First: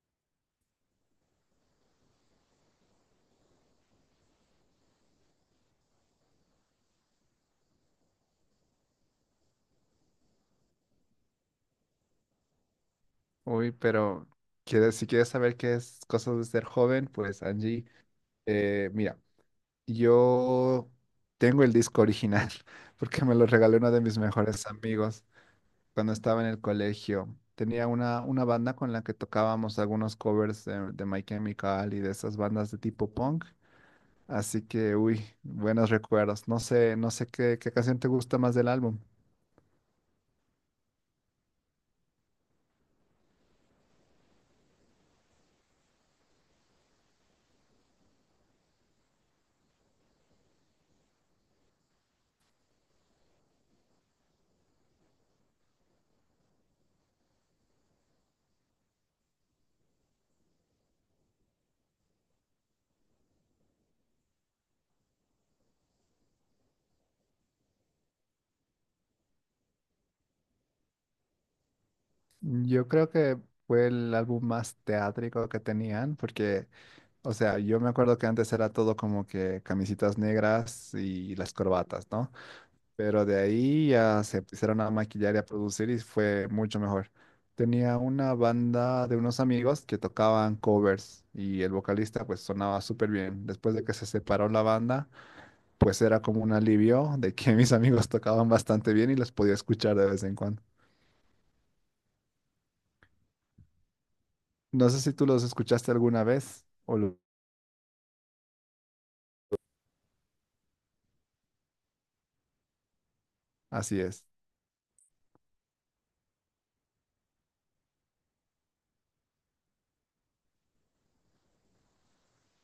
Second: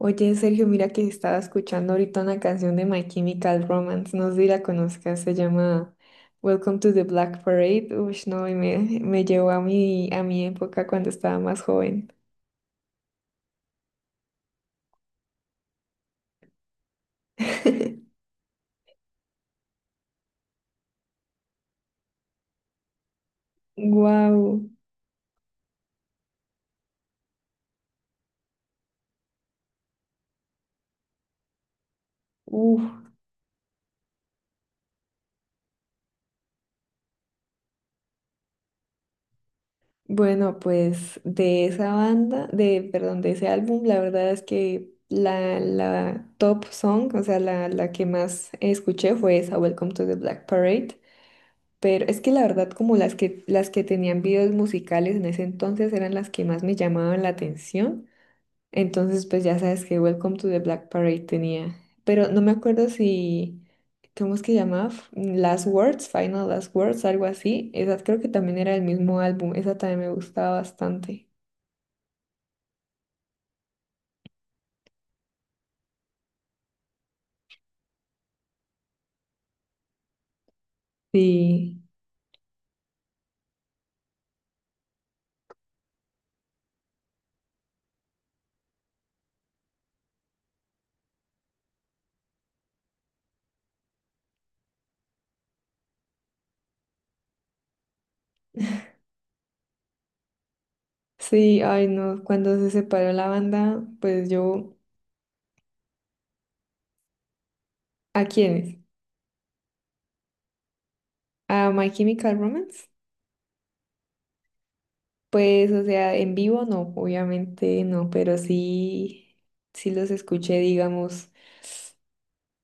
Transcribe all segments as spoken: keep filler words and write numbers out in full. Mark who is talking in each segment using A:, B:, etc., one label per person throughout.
A: Oye, Sergio, mira que estaba escuchando ahorita una canción de My Chemical Romance, no sé si la conozcas, se llama Welcome to the Black Parade. Uy, no, y me, me llevó a mi, a mi época cuando estaba más joven.
B: Uy, pero quieres- si quieres saber qué es cosas de ser joven, pues Angie, eh, mira, yo tengo el disco original porque me lo regaló uno de mis mejores
A: Wow.
B: amigos cuando estaba en el colegio. Tenía una, una banda con la que tocábamos algunos covers de, de My Chemical y de esas bandas de
A: Uf.
B: tipo punk. Así que, uy, buenos recuerdos. No sé, no sé qué, qué canción te gusta más del álbum.
A: Bueno, pues de esa banda, de, perdón, de ese álbum, la verdad es que la, la top song, o sea, la, la que más escuché fue esa Welcome to the Black Parade. Pero es que la verdad, como las que, las que tenían videos musicales en ese entonces eran las que más me llamaban la atención. Entonces, pues ya sabes que Welcome to the Black Parade tenía. Pero no me acuerdo si, ¿cómo es que llamaba? F- Last Words, Final Last Words, algo así. Esa creo que también era el mismo álbum. Esa también me gustaba bastante.
B: Yo creo que fue el álbum más teátrico que tenían porque... O sea, yo me acuerdo que antes era todo como que camisitas negras y las
A: Sí,
B: corbatas, ¿no? Pero de ahí ya se empezaron a maquillar y a producir y fue mucho mejor. Tenía una banda de unos amigos que tocaban covers y el vocalista pues sonaba súper bien. Después de que se separó la banda, pues era como un alivio de que mis amigos tocaban bastante bien y los podía escuchar de vez en cuando.
A: sí, ay no. Cuando se separó la banda, pues yo,
B: No sé si tú los escuchaste alguna vez o lo-
A: ¿a quiénes? ¿A My Chemical Romance?
B: así es.
A: Pues, o sea, en vivo no, obviamente no, pero sí, sí los escuché, digamos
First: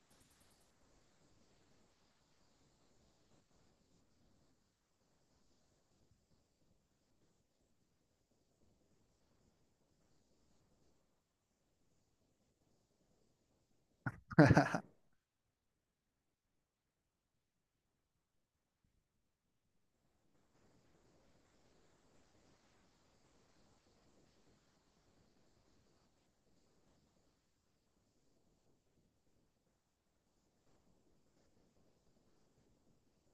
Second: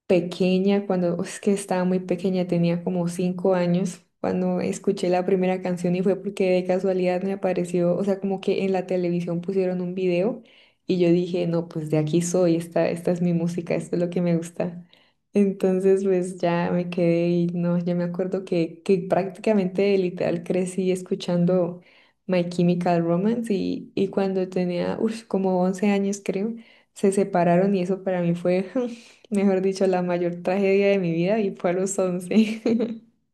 A: pequeña, cuando es que estaba muy pequeña, tenía como cinco años, cuando escuché la primera canción y fue porque de casualidad me apareció, o sea, como que en la televisión pusieron un video y yo dije, no, pues de aquí soy, esta, esta es mi música, esto es lo que me gusta. Entonces, pues ya me quedé y no, ya me acuerdo que, que prácticamente literal crecí escuchando My Chemical Romance y, y cuando tenía, uff, como once años creo, se separaron y eso para mí fue... Mejor dicho, la mayor tragedia de mi vida y fue a los once.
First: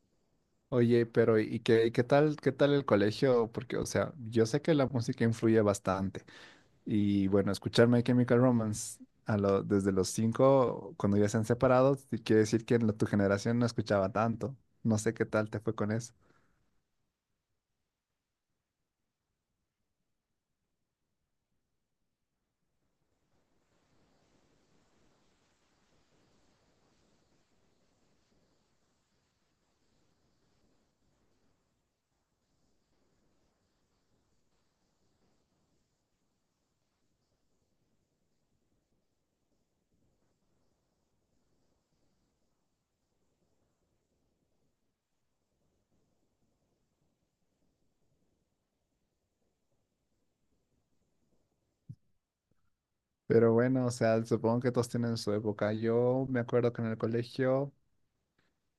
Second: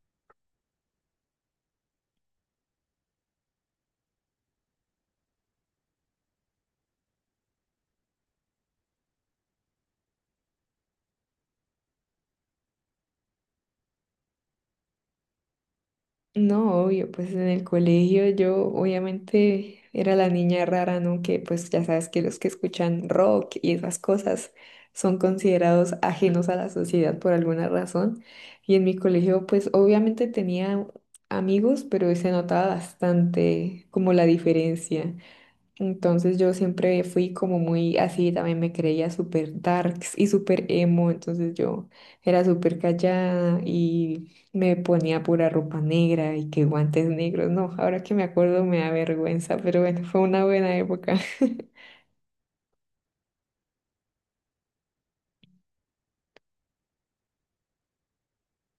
B: Oye, pero ¿y qué, qué tal, qué tal el colegio? Porque, o sea, yo sé que la música influye bastante. Y bueno, escuchar My Chemical Romance a lo- desde los cinco, cuando ya se han separado, sí quiere decir que en la- tu generación no escuchaba tanto. No sé qué tal te fue con eso.
A: No, obvio, pues en el colegio yo obviamente era la niña rara, ¿no? Que pues ya sabes que los que escuchan rock y esas cosas son considerados ajenos a la sociedad por alguna razón. Y en mi colegio pues obviamente tenía amigos, pero se notaba bastante como la diferencia. Entonces yo siempre fui como muy así, también me creía súper darks y súper emo, entonces yo era súper callada y me ponía pura ropa negra y que guantes negros. No, ahora que me acuerdo me da vergüenza, pero bueno, fue una buena época.
B: Pero bueno, o sea, supongo que todos tienen su época. Yo me acuerdo que en el colegio,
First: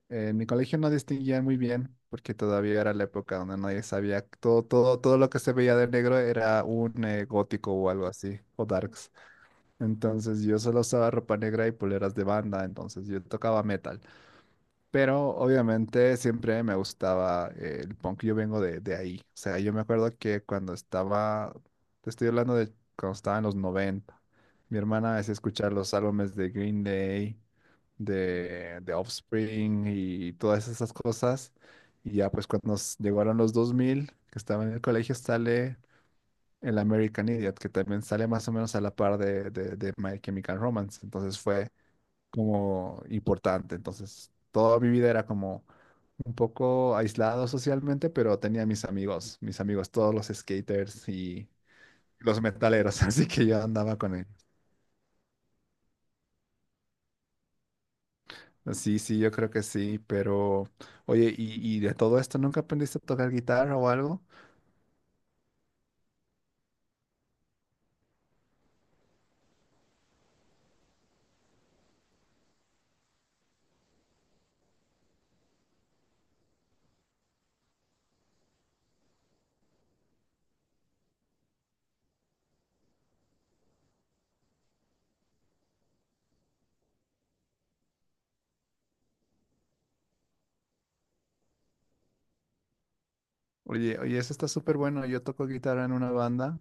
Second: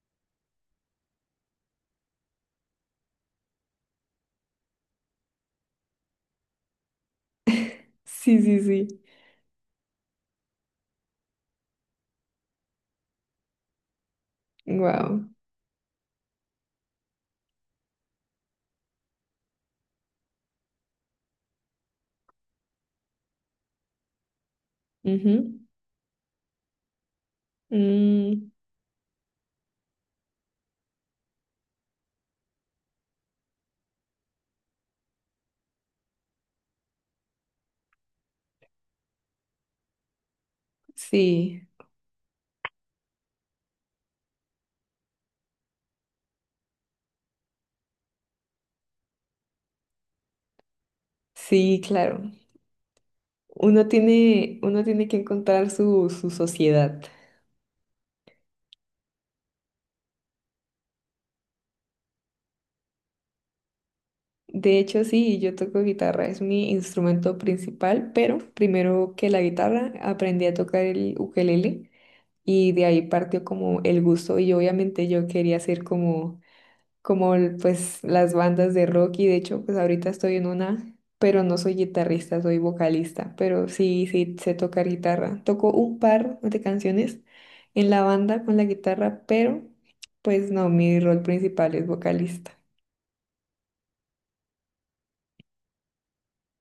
B: eh, en mi colegio no distinguían muy bien, porque todavía era la época donde nadie sabía, todo, todo, todo lo que se veía de negro era un eh, gótico o algo así,
A: Sí, sí,
B: o
A: sí.
B: darks. Entonces yo solo usaba ropa negra y poleras de banda, entonces yo tocaba metal.
A: Wow.
B: Pero obviamente siempre me gustaba eh, el punk, yo vengo de, de ahí. O sea, yo me acuerdo que cuando estaba, te estoy hablando de cuando estaba en los noventa, mi hermana me hacía escuchar los álbumes de Green Day, de, de Offspring y todas esas cosas. Y ya pues cuando nos llegaron los dos mil, que estaba en el colegio, sale el American Idiot, que también sale más o menos a la par de, de, de My Chemical Romance. Entonces
A: Sí,
B: fue como importante. Entonces toda mi vida era como un poco aislado socialmente, pero tenía mis amigos, mis amigos, todos los skaters y
A: sí, claro.
B: los metaleros, así que yo
A: Uno
B: andaba con ellos.
A: tiene, uno tiene que encontrar su, su sociedad.
B: Sí, sí, yo creo que sí, pero oye, ¿y, y de todo esto nunca aprendiste a tocar guitarra o algo?
A: De hecho, sí, yo toco guitarra, es mi instrumento principal, pero primero que la guitarra aprendí a tocar el ukelele y de ahí partió como el gusto y obviamente yo quería ser como, como el- pues las bandas de rock y de hecho pues ahorita estoy en una, pero no soy guitarrista, soy vocalista, pero sí, sí sé tocar guitarra. Toco un par de canciones en la banda con la guitarra, pero pues no, mi rol principal es vocalista.
B: Oye, oye, eso está súper bueno. Yo toco guitarra en una banda.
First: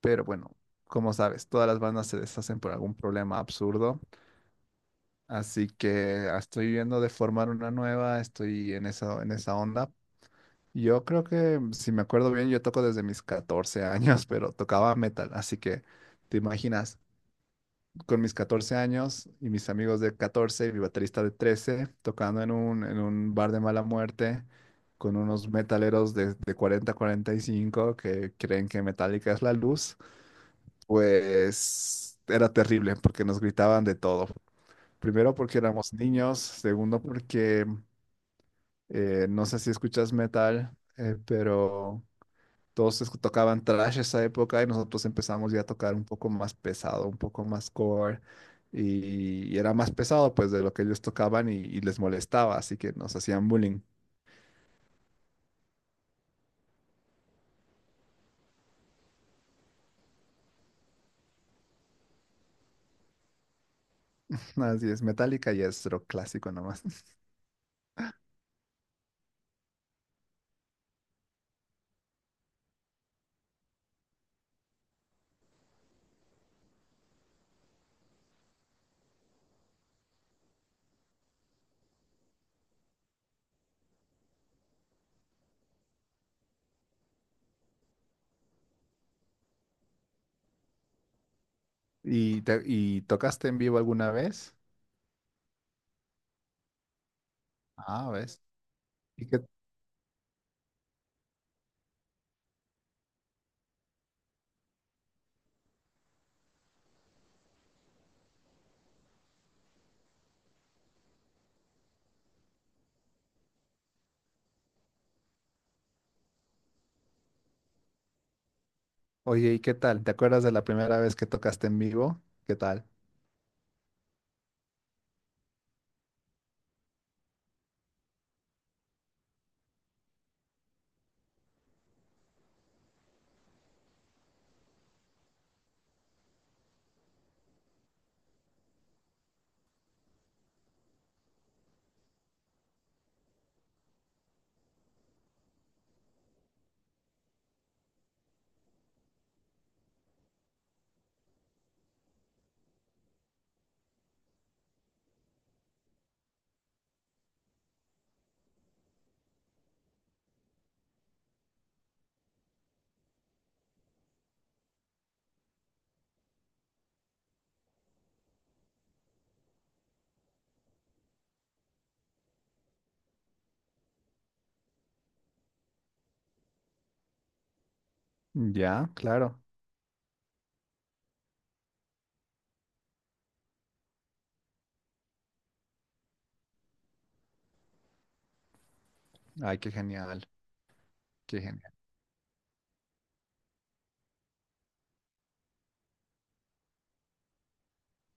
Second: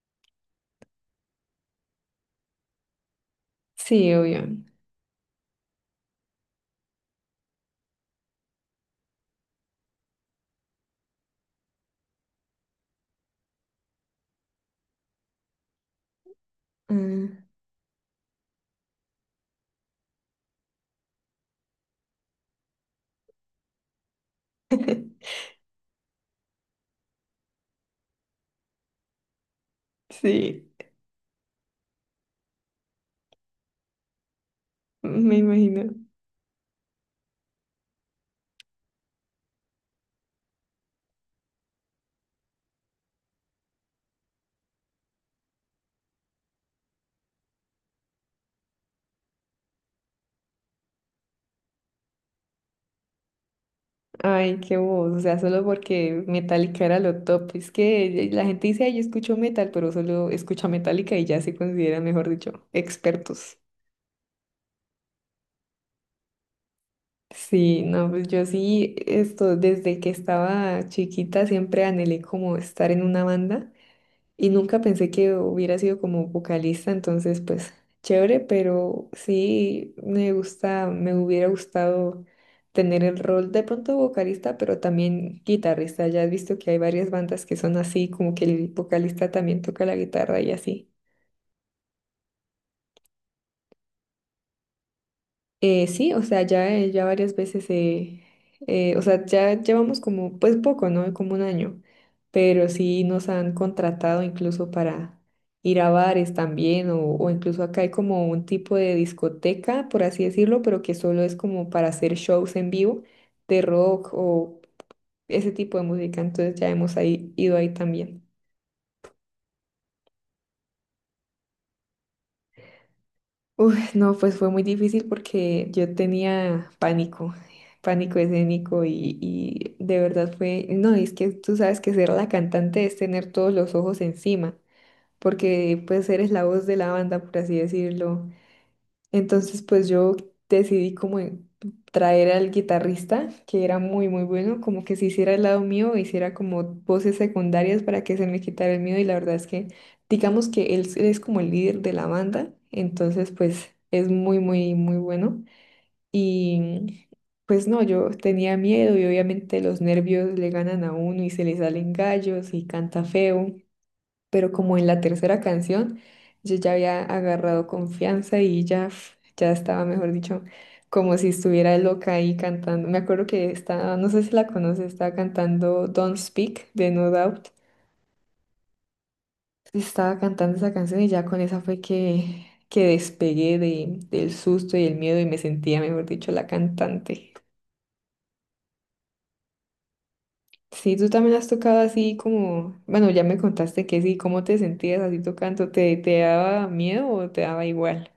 B: Pero bueno, como sabes, todas las bandas se deshacen por algún problema absurdo.
A: Sí, obvio.
B: Así que ah, estoy viendo de formar una nueva, estoy en esa, en esa onda. Yo creo que, si me acuerdo bien, yo toco desde mis catorce años, pero tocaba metal. Así que, te imaginas,
A: Ah,
B: con mis catorce años y mis amigos de catorce y mi baterista de trece, tocando en un, en un bar de mala muerte, con unos metaleros de, de cuarenta a cuarenta y cinco que creen que Metallica es la luz.
A: Sí,
B: Pues era terrible porque nos gritaban de todo. Primero
A: me
B: porque
A: imagino.
B: éramos niños, segundo porque eh, no sé si escuchas metal, eh, pero todos escu- tocaban thrash esa época y nosotros empezamos ya a tocar un poco más pesado, un poco más core y, y era más pesado pues de lo que ellos tocaban y, y les molestaba, así que nos hacían bullying.
A: Ay, qué voz, o sea, solo porque Metallica era lo top. Es que la gente dice, ay, yo escucho metal, pero solo escucha Metallica y ya se consideran, mejor dicho, expertos.
B: Así es, Metallica y es rock clásico nomás.
A: Sí, no, pues yo sí, esto, desde que estaba chiquita siempre anhelé como estar en una banda. Y nunca pensé que hubiera sido como vocalista, entonces pues chévere, pero sí me gusta, me hubiera gustado tener el rol de pronto vocalista, pero también guitarrista. Ya has visto que hay varias bandas que son así, como que el vocalista también toca la guitarra y así.
B: ¿Y, te- y tocaste en vivo alguna vez?
A: Eh, sí, o sea, ya, eh, ya varias veces,
B: Ah,
A: eh,
B: ¿ves?
A: eh, o sea,
B: ¿Y qué,
A: ya llevamos como, pues poco, ¿no? Como un año, pero sí nos han contratado incluso para ir a bares también, o, o incluso acá hay como un tipo de discoteca, por así decirlo, pero que solo es como para hacer shows en vivo de rock o ese tipo de música, entonces ya hemos ahí, ido ahí también.
B: Oye, ¿y qué tal? ¿Te acuerdas de la primera vez que tocaste en vivo? ¿Qué tal?
A: Uy, no, pues fue muy difícil porque yo tenía pánico, pánico escénico y, y de verdad fue, no, es que tú sabes que ser la cantante es tener todos los ojos encima, porque pues eres la voz de la banda, por así decirlo, entonces, pues yo decidí como en- traer al guitarrista, que era muy, muy bueno, como que se hiciera al lado mío, hiciera como voces secundarias para que se me quitara el miedo. Y la verdad es que, digamos que él es como el líder de la banda, entonces, pues es muy, muy, muy bueno. Y pues no, yo tenía miedo y obviamente los nervios le ganan a uno y se le salen gallos y canta feo, pero como en la tercera canción yo ya había agarrado confianza y ya, pf, ya estaba, mejor dicho, como si estuviera loca ahí cantando. Me acuerdo que estaba, no sé si la conoces, estaba cantando Don't Speak de No Doubt.
B: Ya, claro.
A: Estaba cantando esa canción y ya con esa fue que, que despegué de, del susto y el miedo y me sentía, mejor dicho, la cantante.
B: Ay, qué genial,
A: Sí, tú también
B: qué
A: has
B: genial.
A: tocado así como, bueno, ya me contaste que sí, ¿cómo te sentías así tocando? ¿Te, te daba miedo o te daba igual?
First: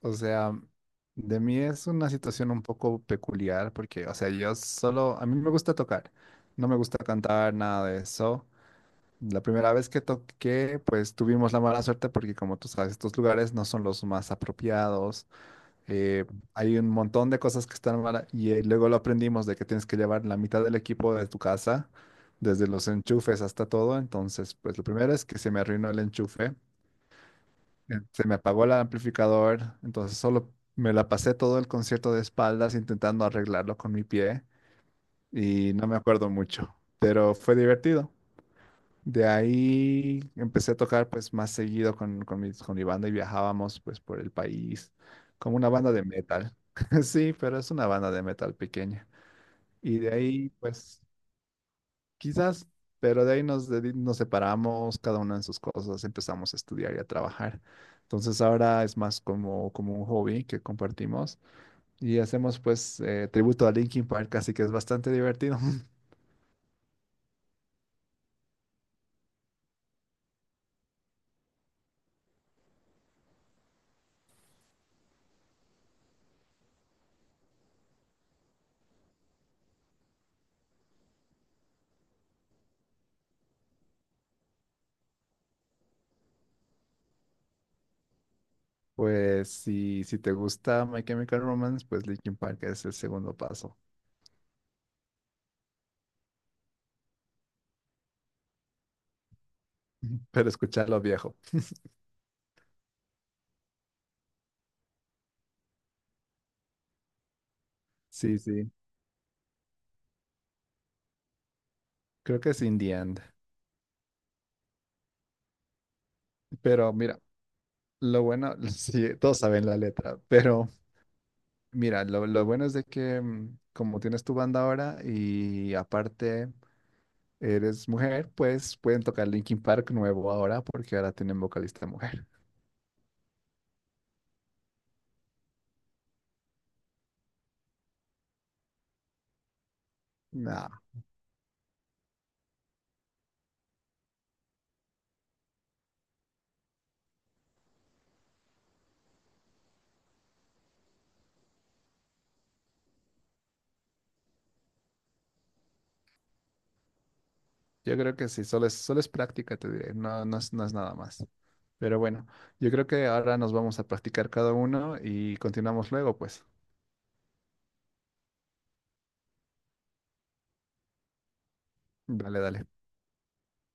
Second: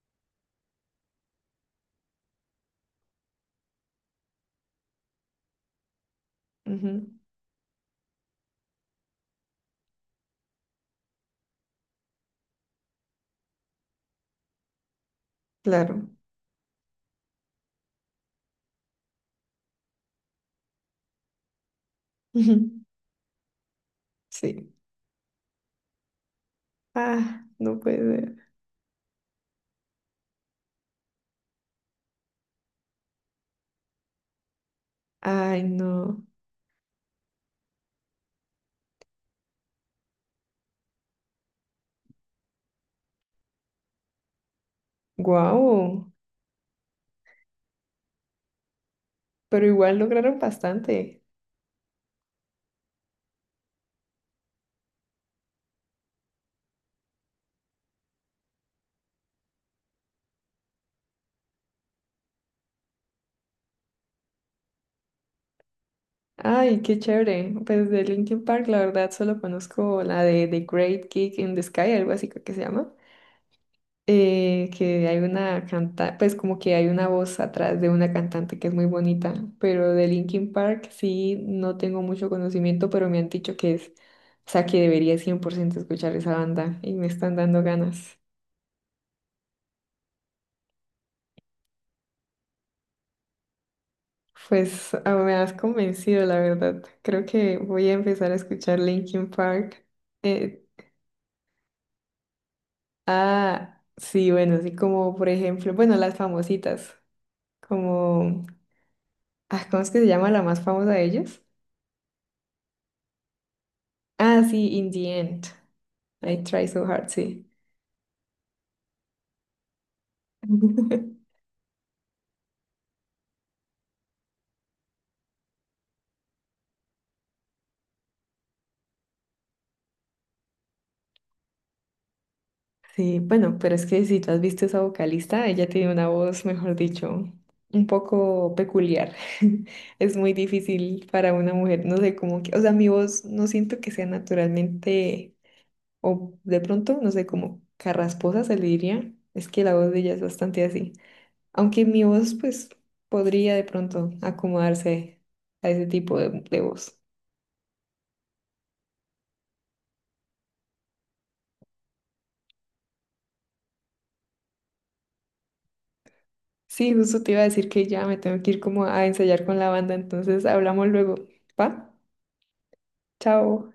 B: O sea, de mí es una situación un poco peculiar porque, o sea, yo solo, a mí me gusta tocar, no me
A: Ujú.
B: gusta cantar, nada de eso. La primera vez que toqué, pues tuvimos la mala suerte porque, como tú sabes, estos lugares no son los más apropiados.
A: Claro.
B: Eh, hay un montón de cosas que están mal y eh, luego lo aprendimos de que tienes que llevar la mitad del equipo de tu casa, desde
A: Ujú.
B: los enchufes hasta todo. Entonces,
A: Sí.
B: pues lo primero es que se me arruinó el enchufe,
A: Ah, no
B: eh,
A: puede
B: se me
A: ser.
B: apagó el amplificador, entonces solo me la pasé todo el concierto de espaldas intentando arreglarlo con mi pie
A: Ay,
B: y no me
A: no.
B: acuerdo mucho, pero fue divertido. De ahí empecé a tocar pues más seguido con, con, mis- con mi banda y viajábamos pues por el país como una banda de
A: Guau.
B: metal. Sí, pero es una banda de metal pequeña.
A: Pero igual
B: Y de
A: lograron
B: ahí pues
A: bastante.
B: quizás, pero de ahí nos, dedi- nos separamos, cada uno en sus cosas, empezamos a estudiar y a trabajar. Entonces ahora es más como, como un hobby que compartimos y hacemos pues eh, tributo a Linkin Park, así que es bastante divertido.
A: Ay, qué chévere. Pues de Linkin Park, la verdad, solo conozco la de The Great Kick in the Sky, algo así creo que se llama. Eh, que hay una cantante, pues como que hay una voz atrás de una cantante que es muy bonita. Pero de Linkin Park sí no tengo mucho conocimiento, pero me han dicho que es, o sea, que debería cien por ciento escuchar esa banda y me están dando ganas.
B: Pues si, si te gusta My Chemical Romance, pues Linkin Park es el segundo paso.
A: Pues ah, me has convencido, la verdad. Creo que voy a empezar a escuchar Linkin Park.
B: Pero
A: Eh,
B: escucharlo viejo.
A: ah, sí, bueno, así como por ejemplo, bueno, las famositas,
B: Sí,
A: como,
B: sí.
A: ah, ¿cómo es que se llama la más famosa de ellas?
B: Creo que es In the End.
A: Ah, sí, In the End. I Try So
B: Pero
A: Hard,
B: mira,
A: sí.
B: lo bueno, sí, todos saben la letra, pero mira, lo, lo bueno es de que mm, como tienes tu banda ahora y aparte eres mujer, pues pueden tocar Linkin Park nuevo ahora porque ahora tienen vocalista mujer.
A: Sí, bueno, pero es que si tú has visto esa vocalista, ella tiene una voz, mejor dicho, un poco peculiar. Es muy
B: No,
A: difícil para una mujer, no sé cómo que, o sea, mi voz no siento que sea naturalmente, o de pronto, no sé, como carrasposa se le diría. Es que la voz de ella es bastante así. Aunque mi voz, pues, podría de pronto acomodarse a ese tipo de, de voz.
B: yo creo que sí, solo es, solo es práctica, te diré. No, no es, no es nada más. Pero bueno, yo creo que ahora nos vamos a practicar cada uno y continuamos luego, pues.
A: Sí, justo te iba a decir que ya me tengo que ir como a ensayar con la banda, entonces hablamos luego. ¿Va?
B: Dale, dale.
A: Chao.